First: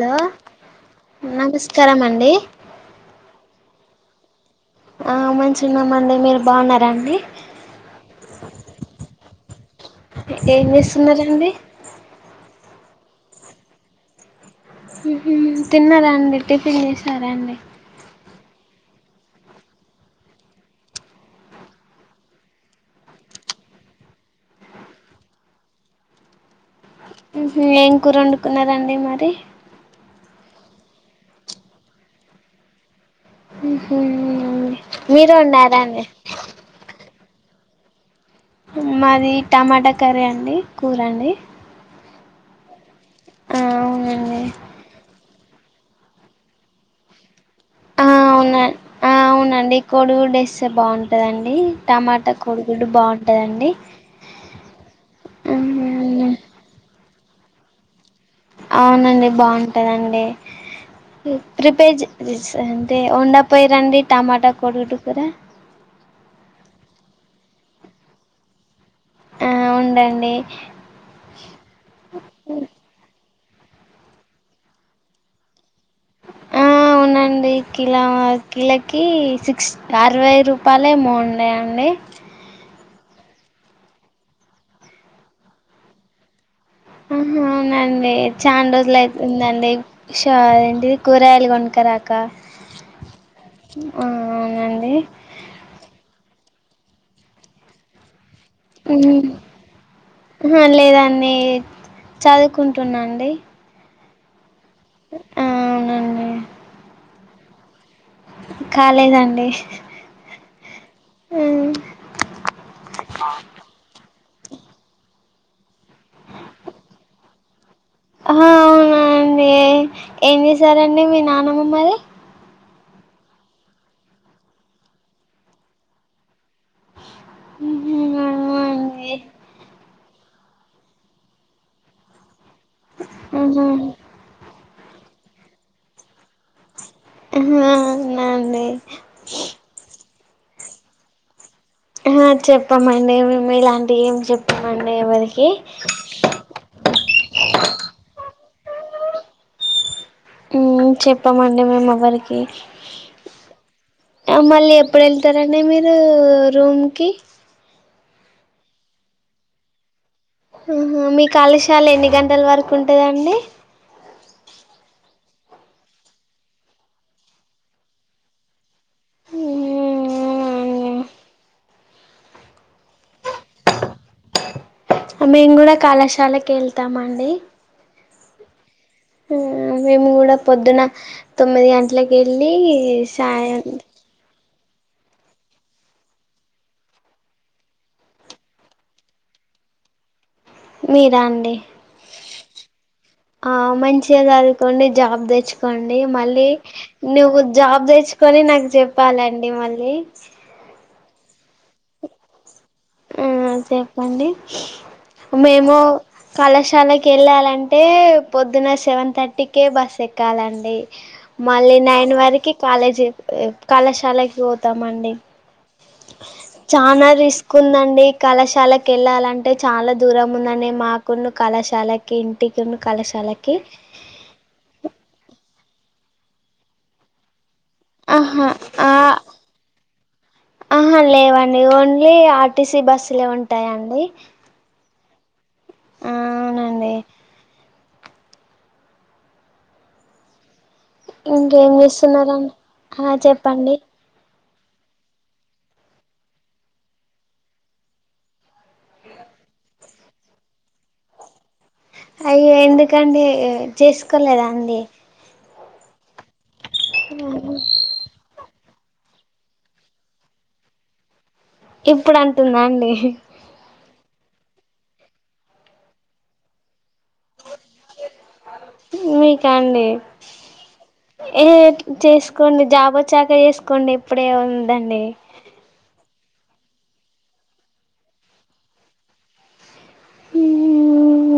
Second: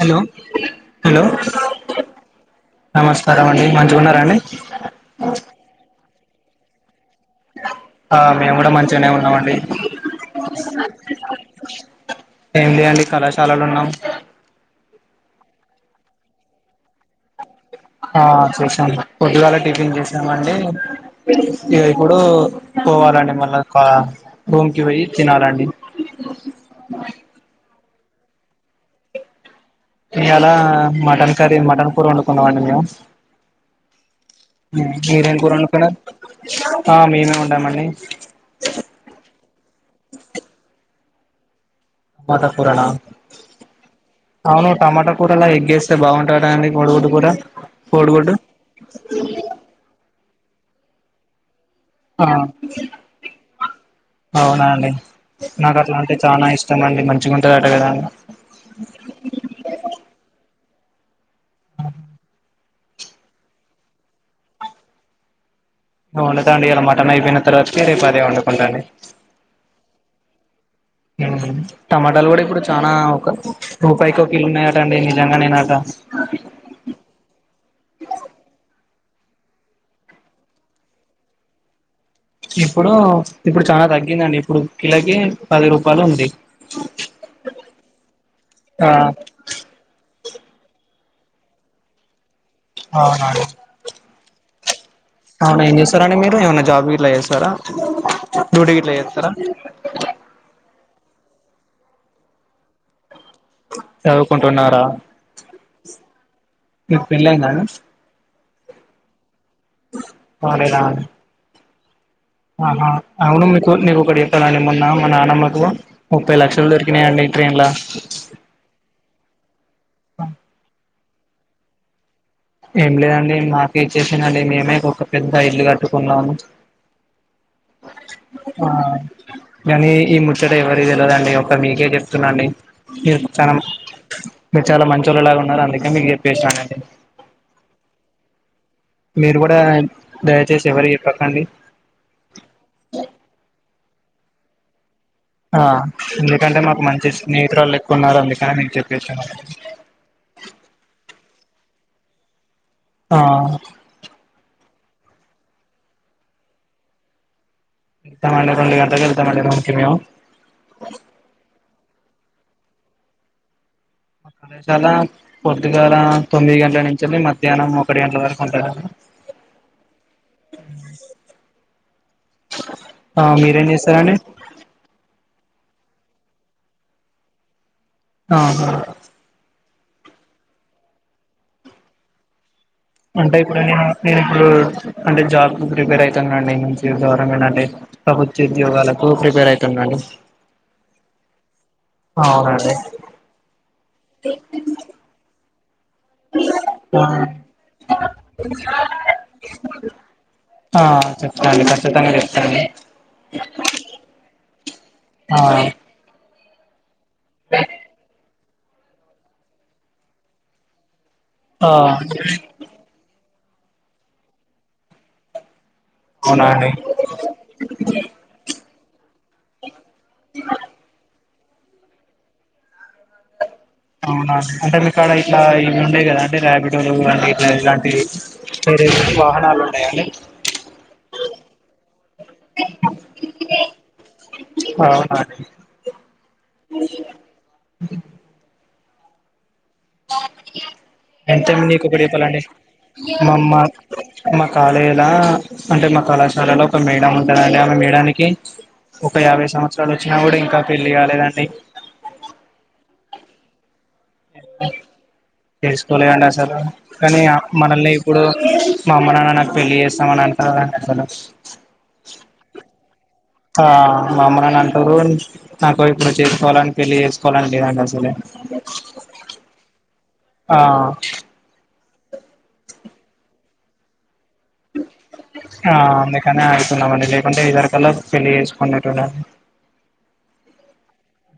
Hello hello నమస్కారం అండి నమస్కారం అండి. మంచిగున్నార అండి. ఆ మంచిగా ఉన్నామండి మీరు బాగున్నారండి ఆ మేము కూడా మంచిగానే ఉన్నామండి అ ఏం చేస్తున్నారూ అండి ఏంలే అండి కళాశాలల ఉన్నాం. ఉహ్ తిన్నారాండి. టిఫిన్ చేసారా అండి. ఆ చేసాం. పొద్దుగాల టిఫిన్ చేసం మండి ఇగా ఇప్పుడు పోవాలండి. మళ్ళా కా రూమ్కి పోయి తినాలండి. ఉహ్ ఏం కూర వండుకున్నరూ అండి మరి ఇయాలా మటన్ కర్రీ మటన్ కూర వండుకున్నాం. అండి మేము ఉహ్ మీరే మీరేం వండరాండి. కుంట మండీ మాది టమాటా కర్రీ అండి కూర అం డి టమాట కూరనా అవునండి అవును టమాటా కూరాలా ఎగ్గేస్తే బాగుంటా దాటా గదాండి కోడు గుడ్డు కూరా ఆ అవున ఆ అవునండి కోడిగుడ్డు ఏ ఇస్తే బాగుంటదండి ఆ టమాటా కోడిగుడ్డు బాగుంటదండి అవునా అండి నాకు అట్లాంటివి చానా ఇష్టమండి అండి మంచి మంచిగుంటదట కదా అవునండి బాగుంటదండి ప్రిపేర్ జేస్ అంటే వండక్ పోయిర్రా అండి టమాటా కొడిగుడ్డ కూర వండుతా అండి ఇయాల మటన్ అయిపోయిన తర్వాతకి రేపు అదే వండుకుంటానండి ఆ ఉండండి టమాటాలు గూడా ఇప్పుడు చానా ఒక రూపాయికి ఒక కిలో ఉన్నాయట అండి నిజంగా నేనంట ఆ ఉన్నాయండీ కిలో కిల కి సిక్స్ అరవై రూపాయలేమున్నాయి అండి ఇప్పుడు ఇప్పుడు చాలా తగ్గిందండి ఇప్పుడు కిలోకి పది రూపాయలు ఉంది ఆహ అవునండి చాన ఆ రోజులు అయితుందండి షార్ ఏంటి కూరగాయలు కొనుక్కరాక ఆ అవునండి ఏ అవును ఏం చేస్తారండి మీరు ఏమన్నా జాబ్ ఇట్ల చేస్తారా డ్యూటీ గిట్లా చేస్తారా అహ లేదాండి మీ చదువుకుంటున్నాండి చదువుకు టున్నారా ఆ అవునండి పెళ్లయిందా అండి కాలేదండి కాలేదా అండి హ్మ్ ఆహా అవును మీకు నేను ఒకటి ని మొన్న నానమ్మకు ముప్పై లక్షలు దొరికినాయండి ట్రైన్ లో అవునా అండి ఏం చేశారండి మీ నా మమ్ మరి ఏం లేదండి మాకే ఇచ్చేసిందండి మేమే ఒక పెద్ద ఇల్లు కట్టుకున్నాము ఆ అవునండి. ఎని ఈ ముచ్చట ఎవరికి తెల్వదండి ఒక మీకే చెప్తున్నా అండి ఇగ చానా ఆహా [unintelligible] చాలా మంచొల్లు లాగా ఉన్నారు అందుకే మీకు చెప్పేసానండి హ్మ్ హు అవునా అండి మీరు కూడా దయచేసి ఎవరికి చెప్పకండి ఆహా చెప్పమండి మేము ఇలాంటివి ఏం చెప్పనండి ఆహ్ ఎందుకంటే మాకు మంచి స్నేహితురాలు ఎక్కు ఉన్నారు అం [unintelligible] చెప్పేసాను హమ్ చెప్పామండి మేం ఎవ్వరికి ఆహ్ మళ్ళీ ఎప్పుడు వెళ్తారండి మీరు రూంకి వెళ్తాం అండి రెండు గంటలకి వెళ్తాము అండి రూంకి మేము ఉహు మీ కాళశాల ఎన్ని గంటల వరకు ఉంటదండి కళాశాల పొద్దుగల తొమ్మిది గంటల నుంచి అండి మధ్యాహ్నం ఒకటి గంటల వరకు ఉంటదండి హ్మ్. అవునా అండి. ఆ మీరేం చేస్తారాండి మేము కూడా కళాశాలకి ఏల్తం అండి ఆహా హమ్ మేము కూడా పొద్దున తొమ్మిది గంటలకి వెళ్ళి అంటే ఇప్పుడు సాయం నేను నేను ఇప్పుడు అంటే జాబ్ కు ప్రిపేర్ అయితనండి ఇంకా నుంచి గవర్నమెంట్ అంటే ప్రభుత్వ ఉద్యోగాలకు ప్రిపేర్ అయితున్నాండీ మీరాండి అవునండి ఆ మంచిగాది చదువుకోండి జాబ్ తెచ్చుకో కోండి మళ్ళీ నువ్వు జాబ్ తెచ్చుకొని నాకు చెప్పాలండి మళ్ళీ చెప్తా అండి కచ్చితంగా చెప్తా ఆ చెప్పండి ఆ [unintelligible] మేము కళాశాలకి కేళ్ళాలంటే పొద్దున సెవెన్ థర్టీకే బస్ ఎక్కాలండి ఆ మళ్ళీ నైన్ వరకి కాలేజీ కళాశాలకి పోతామండి అవునా అండి చానా రిస్క్ కుందండి కళశ కాలకి వెళ్ళాలింటే చా చాలా దూరం ఉందండీ మాకున్న కళాశాలకి ఇంటికి ఉన్న కళాశాలకి అవునా అంటే మీకు అక్కడ ఇట్లా ఇవి ఉండేయి కదా అంటే రాపిడోలు ఇలాంటియి ఆహా ఆ వాహనాలు ఉన్నాయండి ఆహా లేవండి ఓన్లీ ఆర్టీసీ బస్సులే ఉంటాయండి ఆర్ టి సి అవునండి అ [unintelligible] అ [unintelligible] బ [unintelligible] ఇంకేం చేస్తున్నారని ఆ మామ్మ మా చెప్పండి మా కళేజీల అంటే మా కళాశాలలో ఒక మేడం ఉంటుందండి ఆమె మేడనికి ఒక యాభై సంవత్సరాలు వచ్చినా కూడా ఇంకా పెళ్ళియాలేదండి అయ్యా ఎందుకండి చేసు పక్కలేదా అండి తెలుసుకోవలే కండి అసలు కానీ మనల్ని ఇప్పుడు మా అమ్మ నాన్న నాకు పెళ్ళి చేస్తామని అంట అలు ఇప్పుడు అంటుందా అండి ఆ మా అమ్మరాని అంటారు నాకు ఇప్పుడు చేసుకోవాలని పెళ్లిి చేసుకోవాలని లేదండి అసలే మీ కాడి ఆ ఏ చేసుకోండి జాబ చాక చేసుకోండి ఇప్పుడే ఉందండి ఆ అందుకనే అవుతున్నామండి లేకుంటే ఇదరకలా పెళ్లిి చేసుకునే హ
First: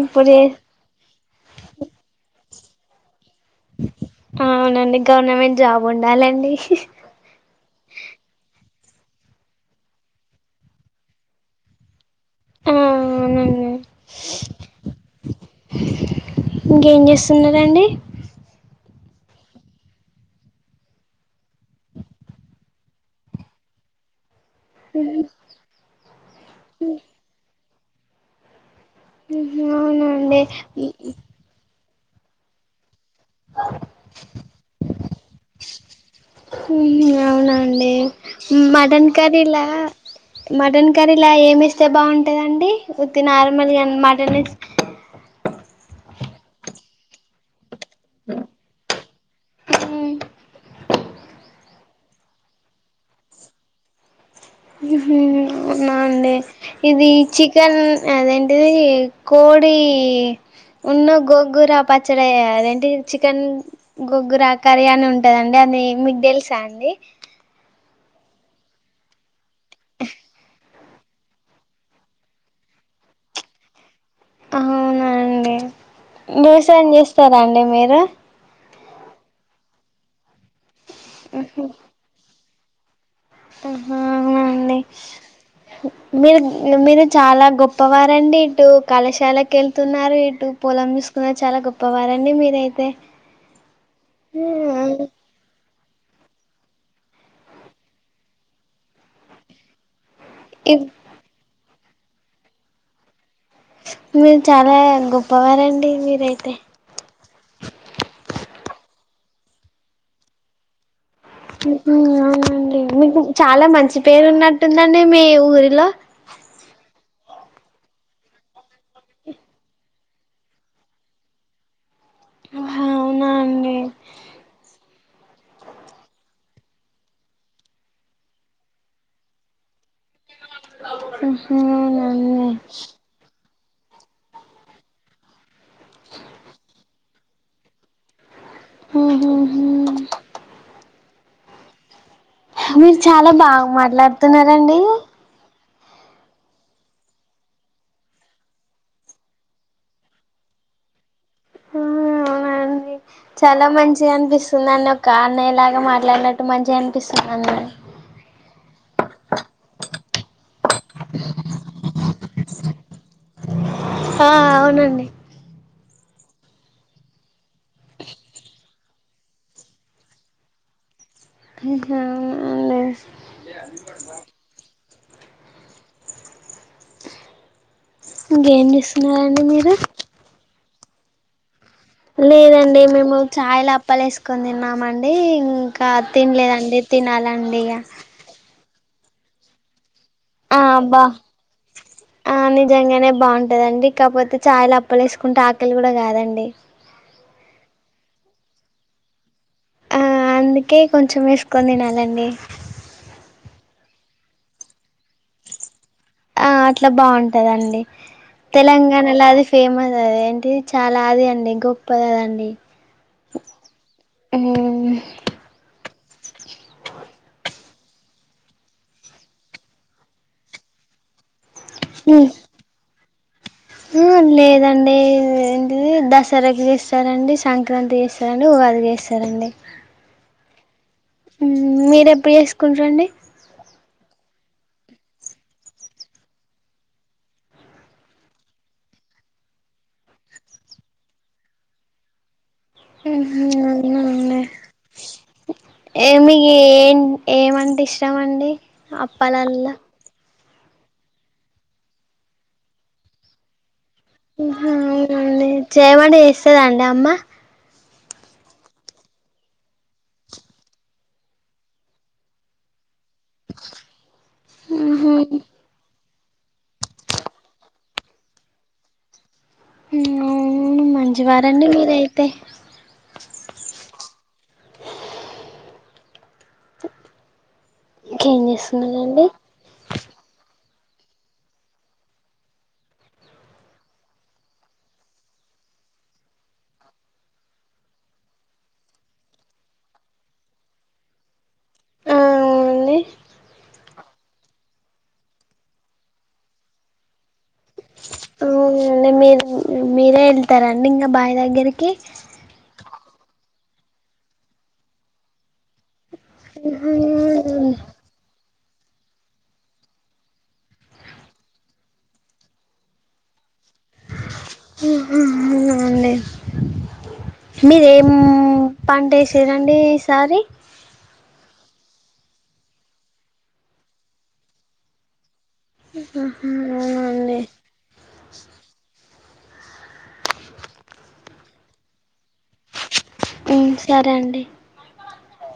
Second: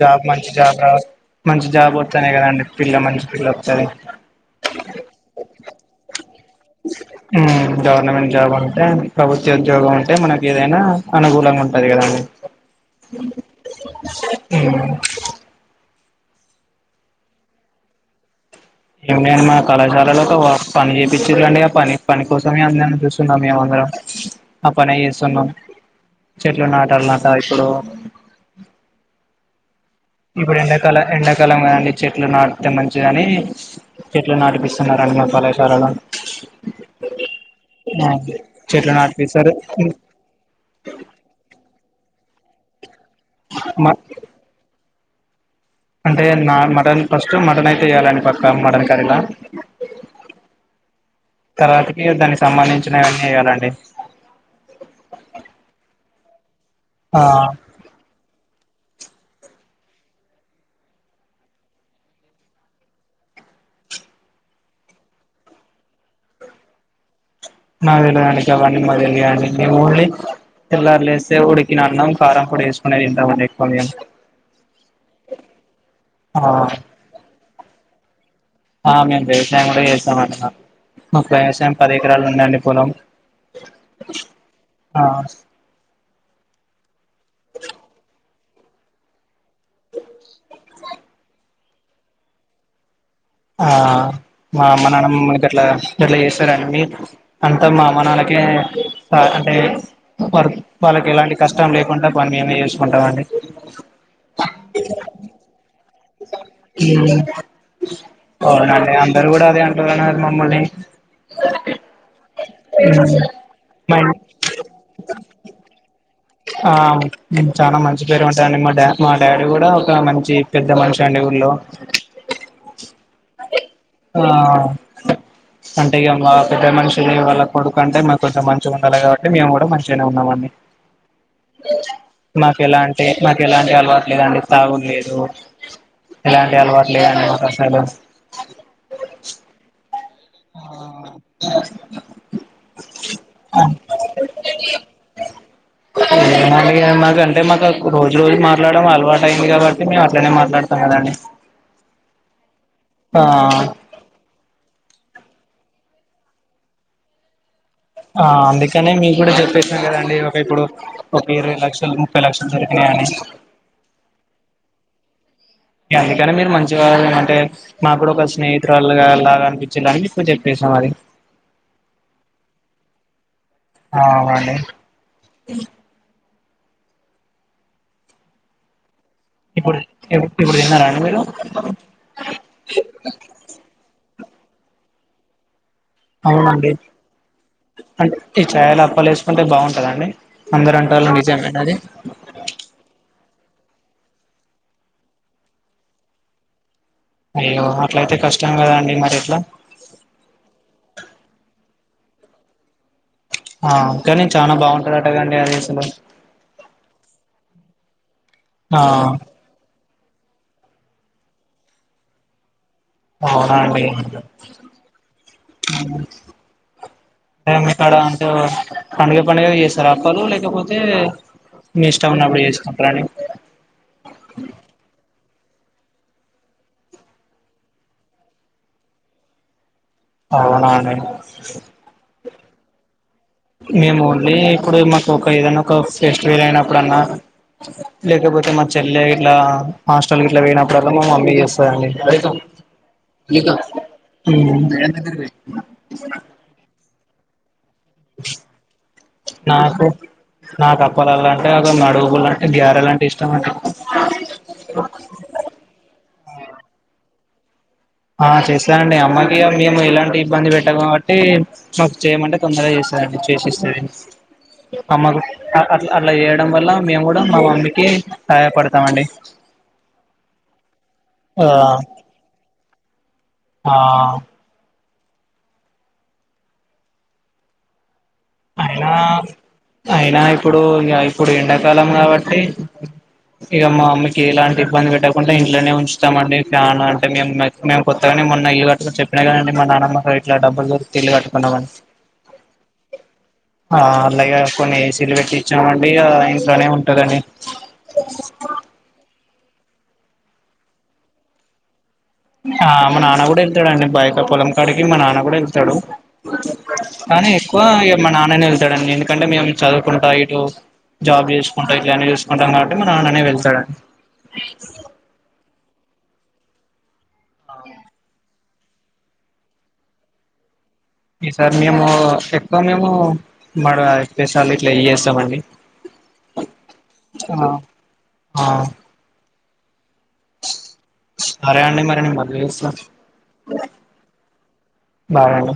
జాబ్ మంచి జాబ్ రా మంచి జాబ్ వవుాయి కదండి పిల్ల మంచి పిల్ల వస్తది అవునండి గవర్నమెంట్ జాబ్ ఉండాలండి గవనమెట్ జబ అంటే ప్రభుత్వ ఉద్యోగం ఉంటే మనకి ఏదైనా అనుకూలంగా ఉంటది కదండి ఆ అవునండి ఆ ఇంకేం చేస్తున్నండి ఏమి అని మా కళాశాలలో ఒక పని చేయిించట్ండి ఆ పని పని కోసమే అందని చూస్తున్నాం మేమందరం ఆ పనే చేస్తున్నాం చెట్లు నాటాల నాక ఇప్పుడు అవునండి ఇప్పుడు ఎంండడాకాలం ఎండాకాలంం చెట్లు నాడు కాని చెట్లు నాటిపిస్తున్నండి మా కళాశాలలో అవునండి చెట్లు మటన్ నాటిపిస్తారు కర్రీలా అంతే బాగుంటుందండి ఉతి నార్మల్గా మా అమాటనే అంటే నా మటన్ ఫస్ట్ మటన్ అయితే వేయ్యాలండి పక్కా మటన్ కర్రీలా తర్వాతకి దానికి సంబంధించినవన్నీ వేయాలండి ఇ ఇది ఆ ఈ చికన్ అద అంట కోడి ఉన్న గొగ్గుర పచ్చడియద ఏంటంటి చికెన్ గొగ్గుర కర్రీ అని ఉంటుందండి అది మీకు తెలుసా అండి నా తెలిదండి కావంీ మాది తెలియండి మేము ఓన్లీ పిల్లర్లు వేస్తే ఉడికిన అన్నం కారం కూడా వేసుకునే తింటాండి ఎక్కువ మేము అవునా అండి ఆ ూస ఏం చేస్తారా అండి మీరు ఆ మీా కూడా చేసా మ ముప్పైసయం పది ఎకరాలు ఉన్నాండి పనం ఉహుమ్ అవనాండి మీ మరు మీ మర చాలా గొప్పవారంండి ఇటు కళాశాలకు వెళ్తున్నారు ఇటు పొలం తీూసుకున్నారు చాలా గొప్పవారంండి మీరైతే ఆ మా అమ్మ నాన్న ని అట్లా ఇట్లా చేస్తార అని మీ అంతా మా అమనళ్ళకే అంటే వా వాళ్ళకి ఎలాంటి కష్టం లే కుం పని మే చూసుకుంటాండి మీరు చాలా గొప్పవారండి మీరైతే ఉమ్ అవునండి అందరుూ కూడా అదే అంటున్నారున్నారు మమ్మల్ని ఉహుమ్ అవునండి మీకు చాలా మంచి మా పేరు ఉన్నట్టుందండి మీ ఊరిలో ఆ చాలా మంచి పేరు ఉంటారుడి మా డా మా డాడీ కూడా ఒక మంచి పెద్ద మనిషి అండి ఊరిలో అవునా అండి ఆ అంటే ఇక మా పెద్ద మనిషులు వాళ్ళ కొడుకు అంటే మాకు కొంచెం మంచిగా ఉండాలి కాబట్టి మేము కూడా మంచిగానే ఉన్నామండి ఉహుమ్ ఉమ్ మాకు ఎలాంటి ఉ మాకు ఎలాంటి అలవాట్లేదండి తాగుడు లేదు ఇలాంటి అలవాట్లు ఆ కాస్టల్ ఉహు హు ఆ మీరు చాలా బాగా మాట్లాడుతున్నారంండి మాక అంటే మాకు రోజు రోజు మాట్లాడడం అలవాటు అయింది కాబట్టి మేము అట్లనే మాట్లాడుతాం కదండి అవునండి చాలా ఆ మంచిగా అనిపిస్తున్నా నాకు కాణ ఇలాగా మాట్లాడినట్టు మంచిగా అనిపిస్తుంది ఆ అందుకనే మీ కూడా చెప్పేసినం కదండి ఒక ఇప్పుడు ఒక ఇరవై లక్షలు ముప్పై లక్షలు జరిగినాయిడి ఆ అవునండి అందుకని మీరు మంచిగా అంటే మాకు కూడా ఒక స్నేహితురాళగాలాగా అనిపించేలనికు చెప్పేసాం అది అహా ఎమ్ లే అ అవునండి అ గే ని నండి మీరు ఇప్పుడు ఇప్పుడు తిన్నారాండి మీరు లేదండి మేము చాయల అప్పలేసుకో కొని తిన్నామండి ఇంకా తినలేదండి తినాలండి ఇగ చాయల అప్పాలు వేసుకుంటే బాగుంటుందా అండి ఆబ్బా ఆ నిజంగానే బాగుంటు ఉంటదండి ఇ కాకపోతే చాయలు అప్పలే వేసుకుంటే ఆకలి కూడా కాదండి అయ్యో అట్ల అయితే కష్టం కదండి మరి ఎట్లా లాండి ఆ కాని చాలా బాగుంటాడుట గాండి అది అసలు ఆ అట్లా బాగుంటదండి ఆ తెలంగాణలా అది ఫేమస్ అదేంటి ది చాలా అది అండి గొప్పదదండి అవునా అండి ఇక్కడ అంటే పండుగ పండుగ చేస్తార అప్పాలు లేకపోతే మీ ఇష్టం హ్మ్ ఉన్నప్పుడు చేసుకుంటారండి మ్మ్ లేదండి ఇది దసరాకి చేస్తారండి సంక్రాంతి చేస్తారండి ఉగాదికి చేస్తారండి అవునా మీరూ ఎప్పుడు చేసుకుంటారండి మేము ఓన్లీ ఇప్పుడు మాకు ఒక ఏదన్న ఒక ఫెస్టివల్ అయినప్పుడన్నా లేకపోతే మా చెల్లె ఇట్లా హాస్టల్ ఇట్లా పోయినప్పుడన్న మా మమ్మీ చేస్తాదండి హ్మ హ్మ్ ఏమీ ఏ ఏమండి ఇష్టమ అండి అప్పాలాల్ల నాకు నాకు అప్పలాల్ల అంటే ఒక మాడుగులు అంటే గ్యారెలు అంటే ఇష్టం అండి చెయ్యమంటే చేస్తాదండి అమ్మ ఆ చేస్తదండి అమ్మాకి మేము ఎలాంటి ఇబ్బంది పెట్టాము కాబట్టి మాకు చేయమంటే తొందరగా చేస చేసిస్తది అమ్మ ఆ అట్ల అలా చేయడం వల్ల మేము కూడా మా మమ్మకి సహాయపడతామండి ఆ ఆ మంచివారండి మీరయితే ఆ [inaudible] ఇంకా ఏం అయినా చేస్తున్నానండి అయినా ఇప్పుడు ఇక ఇప్పుడు ఎండాకాలం కాబట్టి ఇక మా అమ్మకి ఎలాంటి ఇబ్బంది పెట్టకుండా ఇంట్లోనే ఉంచుతామండి ఫ్యాన్ అంటే మేము మేము కొత్తగాని మొన్న ఇల్లు కట్టుకుని చెప్పినా కదండి మా నానమ్మ ఇట్లా డబ్బులు దొరికుతే ఇల్లు కట్టుకున్నామని అవునండి ఆ అలాగే కొన్ని ఏసీలు పెట్టిచ్చామండి ఇంట్లోనే ఉంటందండి మీరు మీరే వెళ్తారండి ఇంకా బాయి దగ్గరికి ఆ మా నాన్న కూడా వెళ్తాడు అండి బైట పొలం కాడికి మా నాన్న కూడా వెళ్తాడు కానీ ఎక్కువ ఇగ మా నాన్నని ఎందుకంటే మేము చదువుకుంటా ఇటు జాబ్ చేసుకుంటా ఇట్లా అనే చుసుకుంటాం కాబట్టి మా నాన్ననే వెళ్తాడు. అండి మీది ఏం పంట వేసరండి ఈసారి ఈ సారి మేము ఎక్కువ మేము మడ పెసలు ఇట్లా ఇ చేస్తామండి. ఆ అవున అండి ఆ సరే అండి మరి నేను మళ్లీ చేస్తా మ్మ్ సరే అండి. బాయ్ అండి